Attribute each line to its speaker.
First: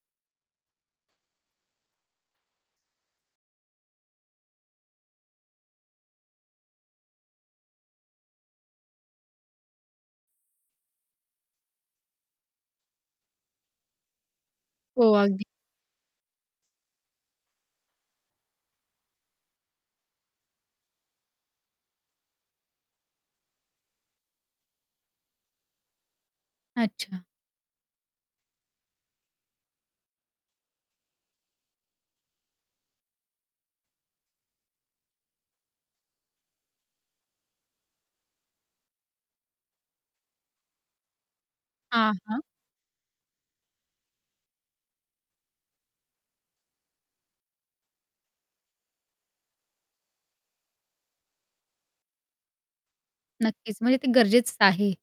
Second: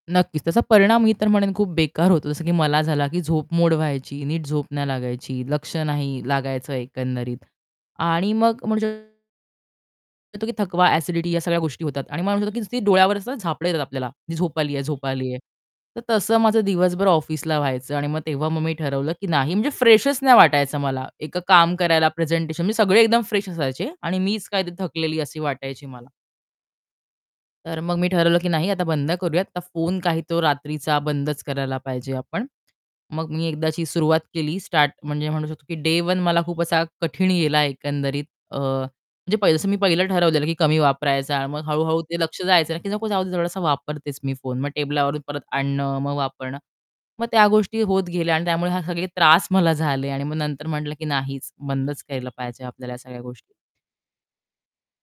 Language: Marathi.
Speaker 1: नक्कीच. त्याचा परिणाम मी तर म्हणेन खूप बेकार होतो. जसं की मला झाला की झोप मोड व्हायची, नीट झोप नाही लागायची, लक्ष नाही लागायचं एकंदरीत आणि मग म्हणू शकतो की थकवा, एसिडिटी या सगळ्या गोष्टी होतात आणि मला म्हणतो की डोळ्यावर असं झापडं येतात आपल्याला. ती झोप आलीये, झोप
Speaker 2: हो,
Speaker 1: आलीये.
Speaker 2: अगदी.
Speaker 1: तर तसं माझं दिवसभर ऑफिसला व्हायचं आणि मग तेव्हा मग मी ठरवलं की नाही म्हणजे फ्रेशच नाही वाटायचं. मला एक काम करायला प्रेझेंटेशन, म्हणजे सगळे एकदम फ्रेश असायचे आणि मीच काय थकलेली अशी वाटायची मला.
Speaker 2: अच्छा.
Speaker 1: तर मग मी ठरवलं की नाही आता बंद करूया. आता फोन काही तो रात्रीचा बंदच करायला पाहिजे आपण. मग मी एकदाची सुरुवात केली स्टार्ट, म्हणजे म्हणू शकतो की डे 1 मला खूप असा कठीण गेला एकंदरीत. अ, म्हणजे पाहि जसं मी पहिलं ठरवलेलं की कमी वापरायचा आणि मग हळू-हळू
Speaker 2: हां,
Speaker 1: ते
Speaker 2: हां.
Speaker 1: लक्ष जायचं, की "नको जाऊदे थोडासा वापरतेच मी फोन." मग टेबलावरून परत आणणं, मग वापरणं, मग त्या गोष्टी होत गेल्या आणि त्यामुळे हे सगळे त्रास मला झाले आणि मग नंतर म्हटलं की "नाहीच, बंदच केलं पाहिजे आपल्याला ह्या सगळ्या गोष्टी."
Speaker 2: नक्कीच. म्हणजे ते गरजेचचं आहे.